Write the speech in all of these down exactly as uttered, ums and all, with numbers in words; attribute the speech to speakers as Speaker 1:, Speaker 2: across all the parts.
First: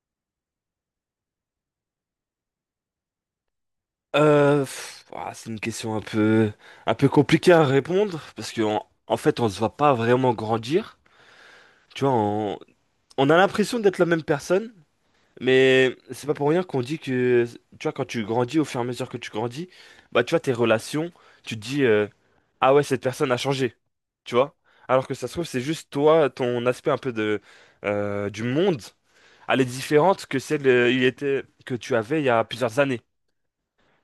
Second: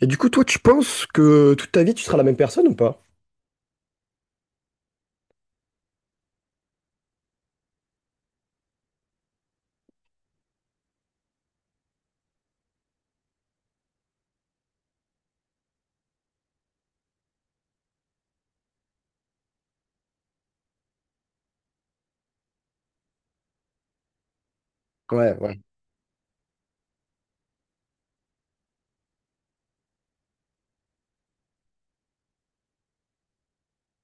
Speaker 1: Et du coup, toi, tu penses que toute ta vie, tu seras la même personne ou pas?
Speaker 2: Euh, pff, ouah, c'est une question un peu, un peu compliquée à répondre parce que en, en fait, on se voit pas vraiment grandir. Tu vois, on, on a l'impression d'être la même personne, mais c'est pas pour rien qu'on dit que, tu vois, quand tu grandis, au fur et à mesure que tu grandis, bah, tu vois, tes relations, tu te dis, euh, ah ouais, cette personne a changé, tu vois. Alors que ça se
Speaker 1: Ouais,
Speaker 2: trouve,
Speaker 1: ouais,
Speaker 2: c'est juste toi, ton aspect un peu de, euh, du monde, elle est différente que celle, euh, il était, que tu avais il y a plusieurs années.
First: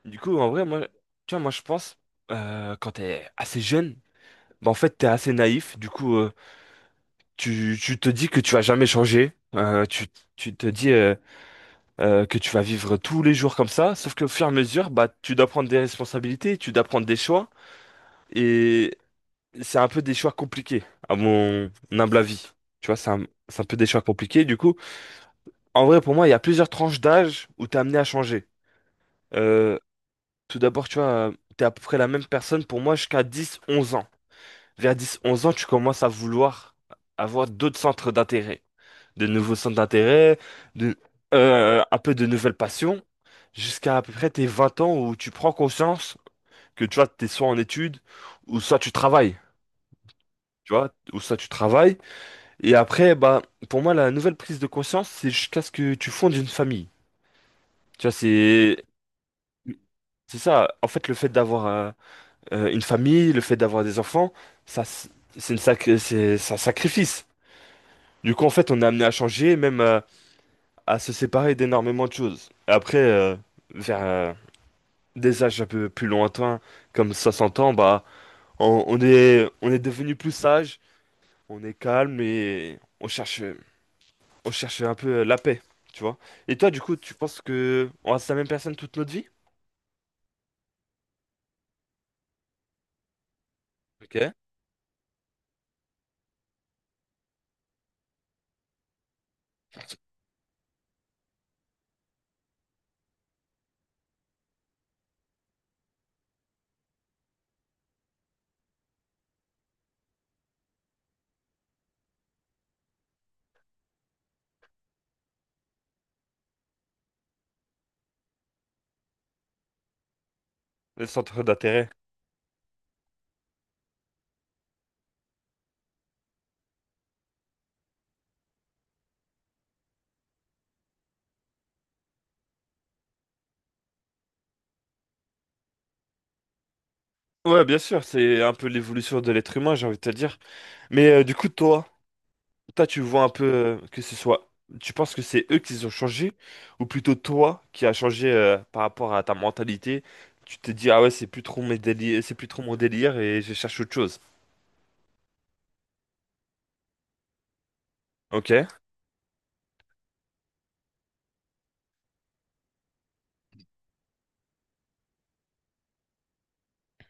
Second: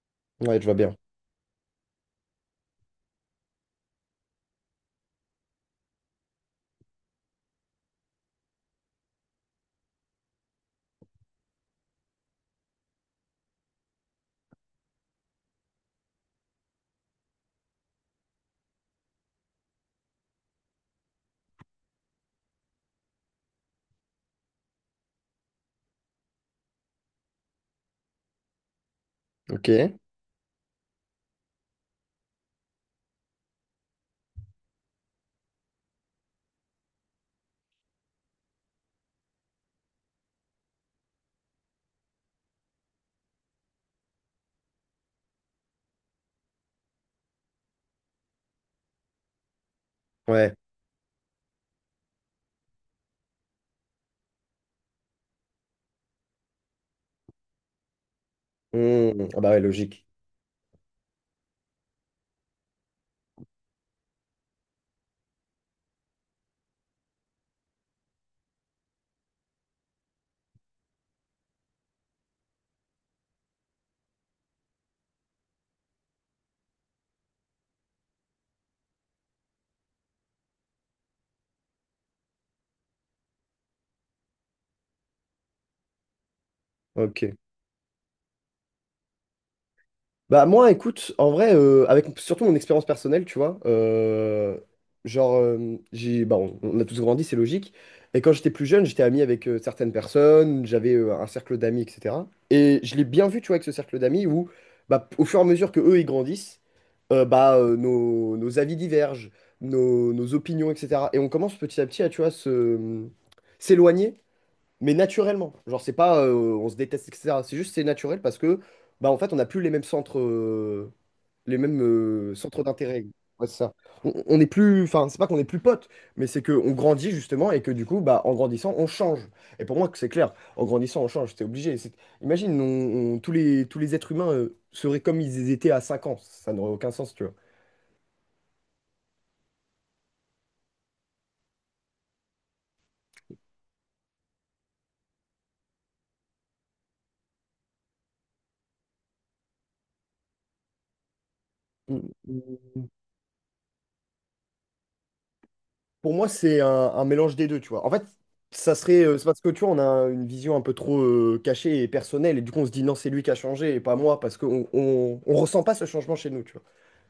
Speaker 2: Du coup, en
Speaker 1: ouais,
Speaker 2: vrai,
Speaker 1: je vois
Speaker 2: moi,
Speaker 1: bien.
Speaker 2: tu vois, moi, je pense, euh, quand t'es assez jeune, bah, en fait, t'es assez naïf. Du coup, euh, tu, tu te dis que tu vas jamais changer. Euh, tu, tu te dis euh, euh, que tu vas vivre tous les jours comme ça. Sauf qu'au fur et à mesure, bah, tu dois prendre des responsabilités, tu dois prendre des choix. Et c'est un peu des choix compliqués, à mon humble avis. Tu vois, c'est un, c'est un peu des choix compliqués. Du coup, en vrai, pour moi, il y a plusieurs tranches d'âge où t'es amené à changer.
Speaker 1: Ok.
Speaker 2: Euh, Tout d'abord, tu vois, t'es à peu près la même personne pour moi jusqu'à dix, onze ans. Vers dix onze ans, tu commences à vouloir avoir d'autres centres d'intérêt, de nouveaux centres d'intérêt, de, euh, un peu de nouvelles passions, jusqu'à à peu près tes vingt ans où tu prends conscience que tu vois, t'es soit en études, ou soit tu travailles,
Speaker 1: Ouais.
Speaker 2: tu vois, ou soit tu travailles. Et après, bah, pour moi, la nouvelle prise de conscience, c'est jusqu'à ce que tu fondes une famille. Tu vois, c'est...
Speaker 1: Mmh. Ah bah ouais, logique.
Speaker 2: C'est ça, en fait, le fait d'avoir euh, euh, une famille, le fait d'avoir des enfants, ça, c'est une sacré, c'est c'est un sacrifice. Du coup, en fait, on est amené à changer, même euh, à se séparer d'énormément de choses. Après, euh, vers euh, des âges un peu plus lointains, comme soixante ans, bah, on, on est, on est devenu plus sage, on est calme et on cherche, on cherche un peu la paix, tu vois. Et toi, du coup, tu
Speaker 1: Ok.
Speaker 2: penses que on reste la même personne toute notre vie?
Speaker 1: Bah moi, écoute, en vrai, euh, avec surtout mon expérience personnelle, tu vois,
Speaker 2: Ok.
Speaker 1: euh, genre, euh, j'ai, bah, on, on a tous grandi, c'est logique. Et quand j'étais plus jeune, j'étais ami avec euh, certaines personnes, j'avais euh, un cercle d'amis, et cetera. Et je l'ai bien vu, tu vois, avec ce cercle d'amis où, bah, au fur et à mesure que eux, ils grandissent, euh, bah, euh, nos, nos avis divergent, nos, nos opinions, et cetera. Et on commence petit à petit à, tu vois, se, s'éloigner mais naturellement. Genre, c'est pas euh, on se déteste, et cetera. C'est juste c'est naturel parce que, bah, en fait, on n'a plus les mêmes centres, euh,
Speaker 2: Le centre
Speaker 1: les mêmes
Speaker 2: d'intérêt.
Speaker 1: euh, centres d'intérêt. Ouais, c'est ça. On, on est plus, enfin, c'est pas qu'on est plus potes, mais c'est qu'on grandit justement et que du coup, bah, en grandissant, on change. Et pour moi, que c'est clair. En grandissant, on change. C'est obligé. C'est- Imagine, on- on- tous les, tous les êtres humains euh, seraient comme ils étaient à cinq ans. Ça n'aurait aucun sens, tu
Speaker 2: Ouais, bien sûr, c'est un peu l'évolution de l'être humain, j'ai envie de te dire. Mais euh, du coup, toi, Toi, tu vois un peu euh, que ce soit. Tu penses que c'est eux qui ont changé, ou plutôt toi qui as changé euh, par rapport à ta mentalité? Tu te dis, ah ouais, c'est plus trop mes déli- c'est plus trop
Speaker 1: vois.
Speaker 2: mon délire et je cherche autre chose.
Speaker 1: Pour moi, c'est un, un mélange des deux, tu vois. En fait, ça
Speaker 2: Ok?
Speaker 1: serait. Euh, c'est parce que tu vois, on a une vision un peu trop euh, cachée et personnelle, et du coup, on se dit non, c'est lui qui a changé et pas moi, parce qu'on on, on ressent pas ce changement chez nous, tu vois.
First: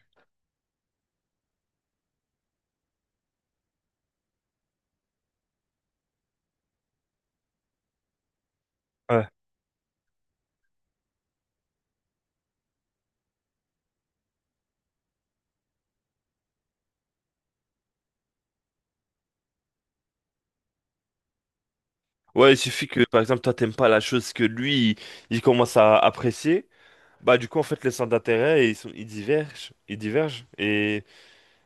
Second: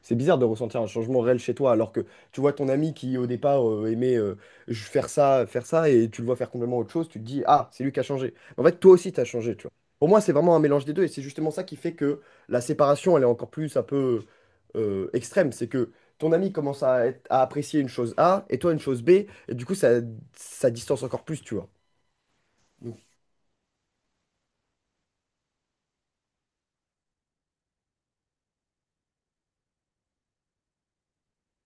Speaker 1: C'est bizarre de ressentir un changement réel chez toi, alors que tu vois ton ami qui, au départ, euh, aimait euh, je- faire ça, faire ça, et tu le vois faire complètement autre chose, tu te dis ah, c'est lui qui a changé. En fait, toi aussi, tu as
Speaker 2: Ouais.
Speaker 1: changé, tu vois. Pour moi, c'est vraiment un mélange des deux, et c'est justement ça qui fait que la séparation, elle est encore plus un peu euh, extrême. C'est que ton ami commence à, être- à apprécier une chose A et toi une chose B, et du coup, ça, ça distance encore plus, tu vois.
Speaker 2: Ouais, il suffit
Speaker 1: Donc,
Speaker 2: que, par exemple, toi, t'aimes pas la chose que lui, il, il commence à apprécier. Bah, du coup, en fait, les centres d'intérêt, ils sont, ils divergent. Ils divergent. Et,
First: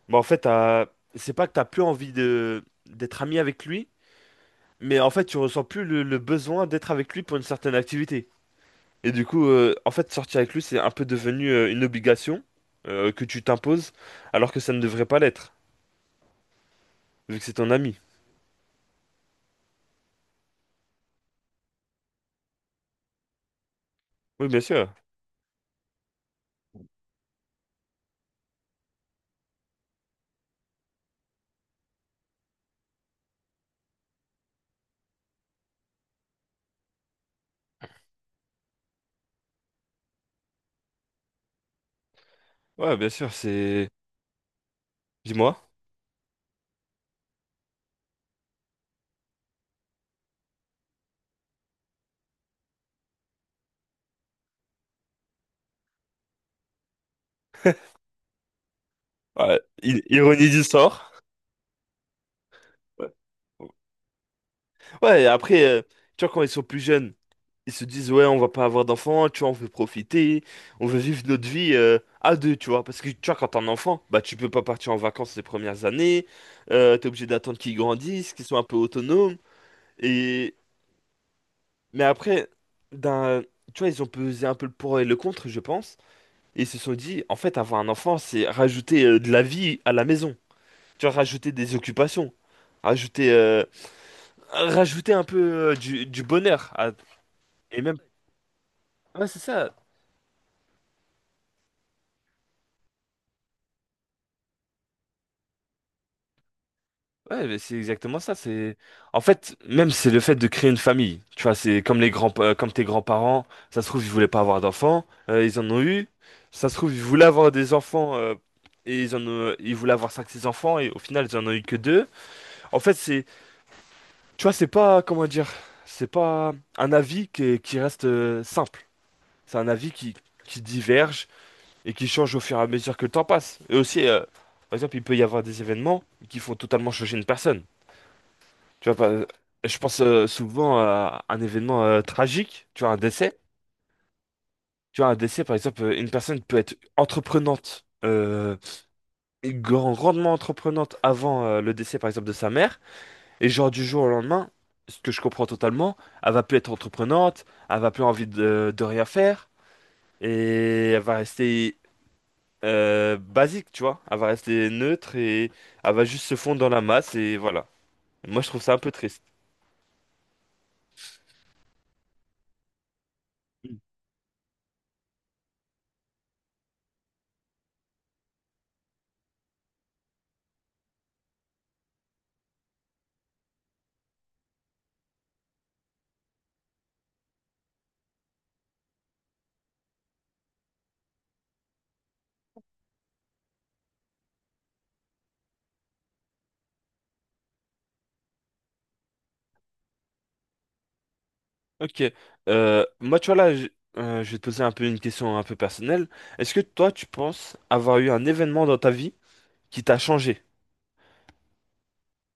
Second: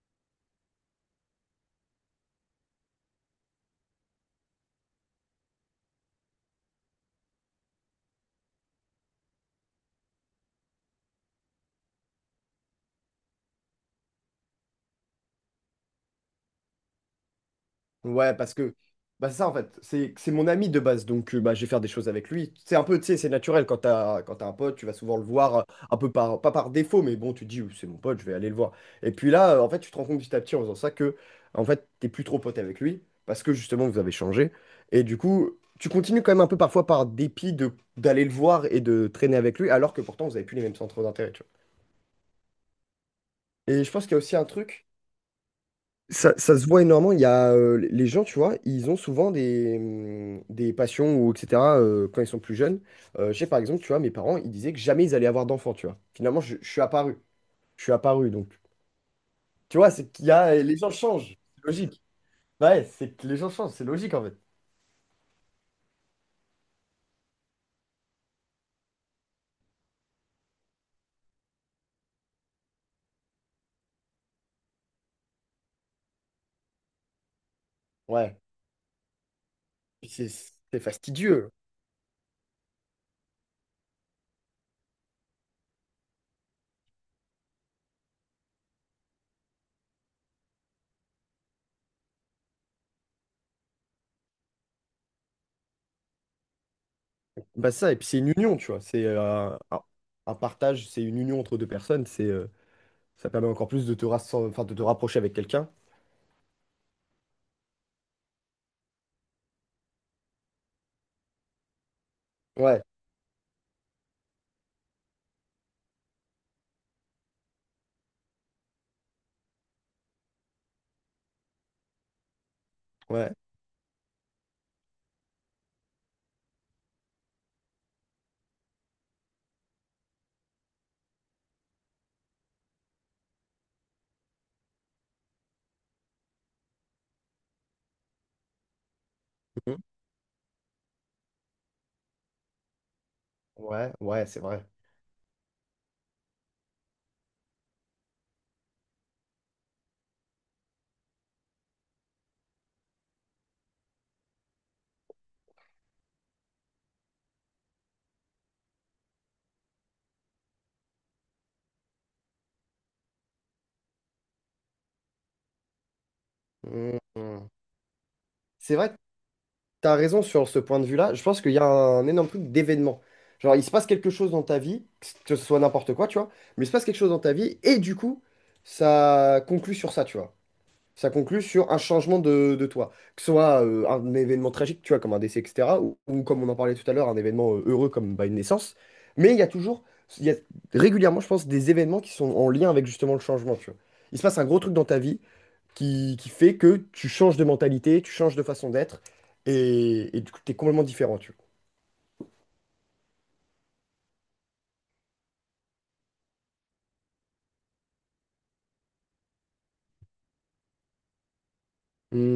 Speaker 2: bah, en fait, t'as- c'est pas que t'as plus envie de, d'être ami avec lui, mais en fait, tu ressens plus le le besoin d'être avec lui pour une certaine activité. Et du coup, euh, en fait, sortir avec lui, c'est un peu devenu euh, une obligation euh, que tu t'imposes, alors que ça ne devrait pas l'être, vu que c'est ton ami.
Speaker 1: ouais, parce que bah, c'est ça en fait, c'est c'est mon ami de base, donc euh, bah, je vais faire des choses avec lui. C'est un peu, tu sais, c'est naturel quand t'as, quand
Speaker 2: Oui,
Speaker 1: t'as un
Speaker 2: bien
Speaker 1: pote, tu
Speaker 2: sûr.
Speaker 1: vas souvent le voir, euh, un peu par, pas par défaut, mais bon, tu te dis, oui, c'est mon pote, je vais aller le voir. Et puis là, euh, en fait, tu te rends compte petit à petit en faisant ça que, en fait, t'es plus trop pote avec lui, parce que justement, vous avez changé. Et du coup, tu continues quand même un peu parfois par dépit de d'aller le voir et de traîner avec lui, alors que pourtant, vous avez plus les mêmes centres d'intérêt, tu vois.
Speaker 2: Ouais, bien sûr,
Speaker 1: Et
Speaker 2: c'est...
Speaker 1: je pense qu'il y a aussi un truc,
Speaker 2: Dis-moi.
Speaker 1: ça, ça se voit énormément, il y a euh, les gens, tu vois, ils ont souvent des, hum, des passions ou et cetera euh, quand ils sont plus jeunes. Euh, je sais par exemple, tu vois, mes parents, ils disaient que jamais ils allaient avoir d'enfants, tu vois. Finalement, je, je suis apparu. Je suis apparu, donc.
Speaker 2: Ouais,
Speaker 1: Tu vois,
Speaker 2: i-
Speaker 1: c'est qu'il y
Speaker 2: ironie
Speaker 1: a,
Speaker 2: du
Speaker 1: les gens
Speaker 2: sort.
Speaker 1: changent, c'est logique. Ouais,
Speaker 2: Ouais,
Speaker 1: c'est que les gens changent, c'est logique en fait.
Speaker 2: ouais, et après, euh, tu vois, quand ils sont plus jeunes, ils se disent, ouais, on va pas avoir d'enfants, tu vois, on veut profiter, on veut vivre notre vie euh, à deux, tu vois. Parce que, tu vois, quand t'es un enfant, bah, tu peux pas partir en vacances les premières années, euh, t'es obligé d'attendre qu'ils grandissent,
Speaker 1: Ouais.
Speaker 2: qu'ils soient un peu autonomes.
Speaker 1: Puis C'est
Speaker 2: Et,
Speaker 1: c'est fastidieux.
Speaker 2: Mais après, d'un, tu vois, ils ont pesé un peu le pour et le contre, je pense. Et ils se sont dit, en fait, avoir un enfant, c'est rajouter euh, de la vie à la maison. Tu vois, rajouter des occupations. Rajouter, euh, Rajouter un peu euh, du, du bonheur. à-
Speaker 1: Bah
Speaker 2: Et
Speaker 1: ça, et
Speaker 2: même,
Speaker 1: puis c'est une union, tu vois. C'est
Speaker 2: ouais, c'est
Speaker 1: euh,
Speaker 2: ça.
Speaker 1: un, un partage, c'est une union entre deux personnes, c'est euh, ça permet encore plus de te, rassem- enfin, de te rapprocher avec quelqu'un.
Speaker 2: Ouais, mais c'est exactement ça. C'est en fait même c'est le fait de créer une famille. Tu vois, c'est comme les grands, euh, comme
Speaker 1: Ouais,
Speaker 2: tes grands-parents. Ça se trouve ils voulaient pas avoir d'enfants, euh, ils en ont eu. Ça se trouve ils voulaient avoir des enfants euh, et ils en ont, euh, ils voulaient avoir cinq, six enfants et au final ils en ont eu que deux. En fait c'est,
Speaker 1: ouais.
Speaker 2: tu vois, c'est pas comment dire, c'est pas un avis qui, est- qui reste euh, simple. C'est un avis qui qui diverge et qui change au fur et à mesure que le temps passe. Et aussi, euh, par exemple, il peut y avoir des événements qui font totalement changer une personne. Tu vois, pas- je pense euh, souvent à un événement euh, tragique, tu vois, un décès.
Speaker 1: Ouais, ouais, c'est vrai.
Speaker 2: Tu vois, un décès, par exemple, euh, une personne peut être entreprenante, euh, et grand- grandement entreprenante avant euh, le décès, par exemple, de sa mère. Et genre, du jour au lendemain, ce que je comprends totalement, elle va plus être entreprenante, elle va plus envie de, de rien faire. Et elle va rester euh, basique, tu vois. Elle va rester neutre et elle va juste se fondre dans la masse. Et
Speaker 1: Mhm.
Speaker 2: voilà. Moi, je trouve ça
Speaker 1: C'est
Speaker 2: un
Speaker 1: vrai
Speaker 2: peu
Speaker 1: que
Speaker 2: triste.
Speaker 1: tu as raison sur ce point de vue-là. Je pense qu'il y a un énorme truc d'événement. Genre, il se passe quelque chose dans ta vie, que ce soit n'importe quoi, tu vois, mais il se passe quelque chose dans ta vie, et du coup, ça conclut sur ça, tu vois. Ça conclut sur un changement de, de toi. Que ce soit euh, un événement tragique, tu vois, comme un décès, et cetera, ou, ou comme on en parlait tout à l'heure, un événement euh, heureux comme bah, une naissance. Mais il y a toujours, il y a régulièrement, je pense, des événements qui sont en lien avec justement le changement, tu vois. Il se passe un gros truc dans ta vie, qui, qui fait que tu changes de mentalité, tu changes de façon d'être, et, et du coup, tu es complètement différent, tu vois.
Speaker 2: Ok. Euh, moi, tu vois, là, je, euh, je vais te poser un peu une question un peu personnelle. Est-ce que toi, tu penses avoir eu un événement dans ta vie qui t'a changé?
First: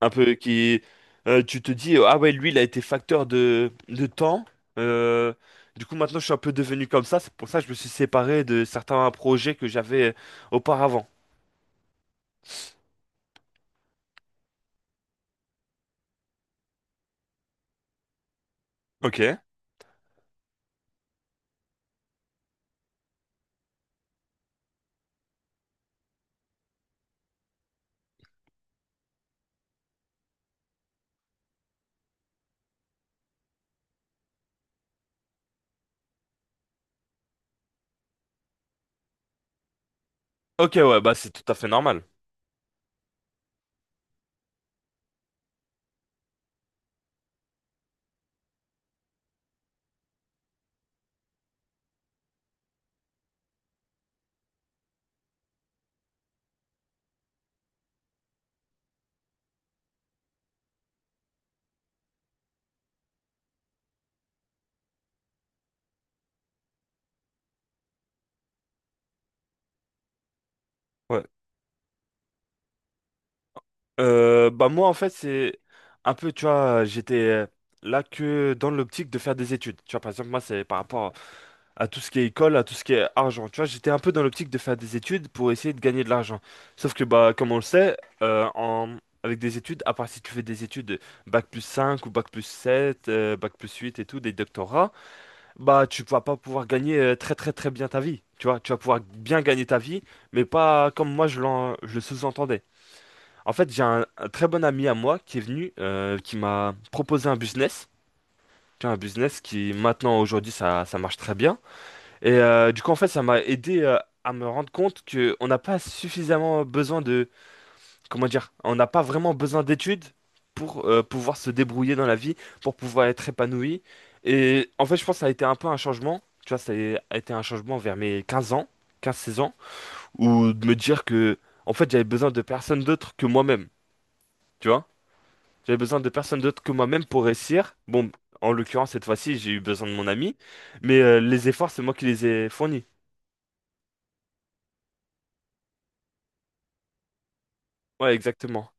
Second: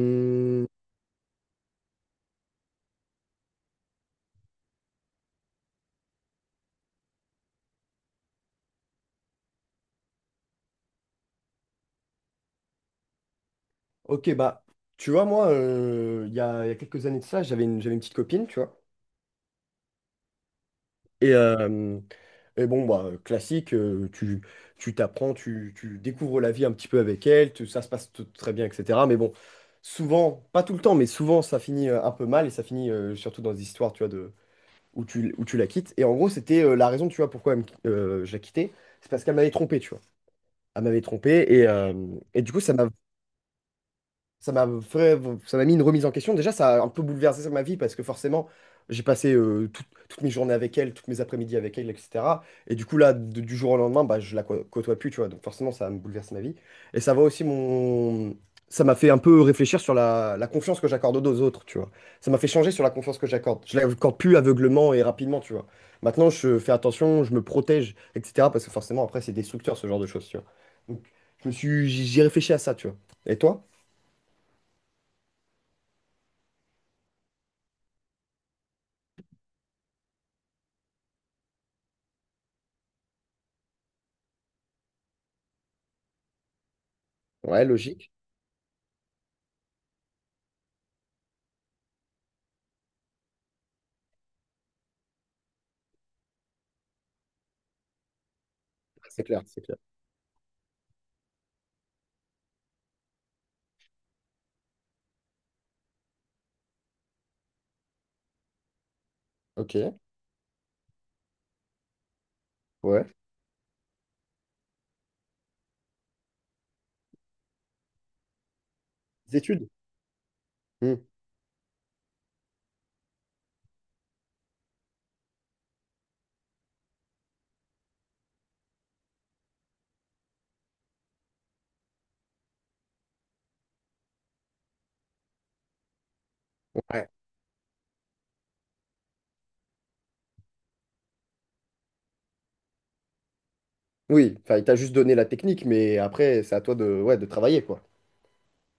Speaker 2: Un peu, qui, euh, Tu te dis, ah ouais, lui, il a été facteur de, de temps. Euh, du coup, maintenant, je suis un peu devenu comme ça. C'est pour ça que je me suis séparé de certains projets que j'avais euh, auparavant.
Speaker 1: ok, bah, tu vois, moi, euh, il y a, il y a quelques années de ça, j'avais une, j'avais une petite copine, tu vois.
Speaker 2: Ok.
Speaker 1: Et, euh, et bon, bah, classique, euh, tu, tu t'apprends, tu, tu découvres la vie un petit peu avec elle, tu- ça se passe t- très bien, et cetera. Mais bon, souvent, pas tout le temps, mais souvent, ça finit euh, un peu mal, et ça finit euh, surtout dans des histoires, tu vois, où tu, où tu la quittes. Et en gros, c'était euh, la raison, tu vois, pourquoi elle me qui- euh, je la quittais. C'est parce qu'elle m'avait trompé, tu vois.
Speaker 2: Ok,
Speaker 1: Elle
Speaker 2: ouais,
Speaker 1: m'avait
Speaker 2: bah, c'est
Speaker 1: trompé
Speaker 2: tout à fait
Speaker 1: et, euh,
Speaker 2: normal.
Speaker 1: et du coup, ça m'a ça m'a fait- ça m'a mis une remise en question. Déjà, ça a un peu bouleversé ma vie parce que forcément, j'ai passé euh, tout- toutes mes journées avec elle, toutes mes après-midi avec elle, et cetera. Et du coup, là, de- du jour au lendemain, bah, je la cô- côtoie plus, tu vois. Donc forcément, ça me bouleverse ma vie. Et ça va aussi mon. Ça m'a fait un peu réfléchir sur la, la confiance que j'accorde aux autres, tu vois. Ça m'a fait changer sur la confiance que j'accorde. Je l'accorde plus aveuglément et rapidement, tu vois. Maintenant, je fais attention, je me protège, et cetera. Parce que forcément, après, c'est destructeur, ce genre de choses, tu vois. Donc,
Speaker 2: Ouais.
Speaker 1: je me suis. J'y réfléchi à ça, tu vois. Et toi?
Speaker 2: Euh, bah, moi, en fait, c'est un peu, tu vois, j'étais euh, là que dans l'optique de faire des études. Tu vois, par exemple, moi, c'est par rapport à tout ce qui est école, à tout ce qui est argent. Tu vois, j'étais un peu dans l'optique de faire des études pour essayer de gagner de l'argent. Sauf que, bah, comme on le
Speaker 1: Ouais,
Speaker 2: sait,
Speaker 1: logique.
Speaker 2: euh, en avec des études, à part si tu fais des études bac plus cinq ou bac plus sept euh, bac plus huit et tout, des doctorats, bah, tu vas pas pouvoir gagner euh, très très très bien ta vie. Tu vois, tu vas pouvoir
Speaker 1: C'est
Speaker 2: bien
Speaker 1: clair, c'est
Speaker 2: gagner
Speaker 1: clair.
Speaker 2: ta vie, mais pas comme moi je l'en je le sous-entendais. En fait, j'ai un, un très bon ami à moi qui est venu, euh, qui m'a proposé un business. Tu vois, un business qui,
Speaker 1: Ok,
Speaker 2: maintenant, aujourd'hui, ça, ça marche très bien. Et euh, du coup, en
Speaker 1: ouais.
Speaker 2: fait, ça m'a aidé euh, à me rendre compte que on n'a pas suffisamment besoin de... Comment dire? On n'a pas vraiment
Speaker 1: Les
Speaker 2: besoin
Speaker 1: études.
Speaker 2: d'études pour
Speaker 1: Hmm,
Speaker 2: euh, pouvoir se débrouiller dans la vie, pour pouvoir être épanoui. Et en fait, je pense que ça a été un peu un changement. Tu vois, ça a été un changement vers mes quinze ans, quinze seize ans, où de me dire que, en fait, j'avais besoin de personne d'autre que moi-même. Tu vois, j'avais besoin de personne d'autre que moi-même
Speaker 1: ouais.
Speaker 2: pour réussir. Bon, en l'occurrence, cette fois-ci, j'ai eu besoin de mon ami, mais euh, les efforts, c'est moi qui les ai fournis.
Speaker 1: Oui, enfin, il t'a juste donné la technique, mais après, c'est à toi de, ouais, de travailler, quoi.
Speaker 2: Ouais, exactement.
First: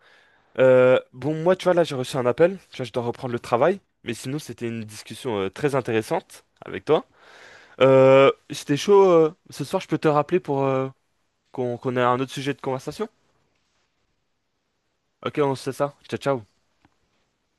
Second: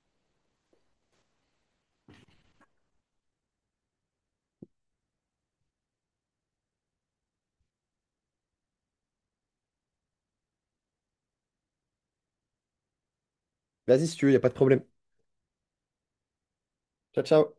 Speaker 2: Euh, bon, moi, tu vois, là, j'ai reçu un appel. Tu vois, je dois reprendre le travail. Mais sinon, c'était une discussion euh, très intéressante avec toi. Euh, c'était chaud. Euh, ce soir, je peux te rappeler pour euh, qu'on qu'on ait un autre sujet de conversation?
Speaker 1: Vas-y, si tu veux, il a pas de problème.
Speaker 2: Ok, on se fait ça. Ciao, ciao.
Speaker 1: Ciao, ciao.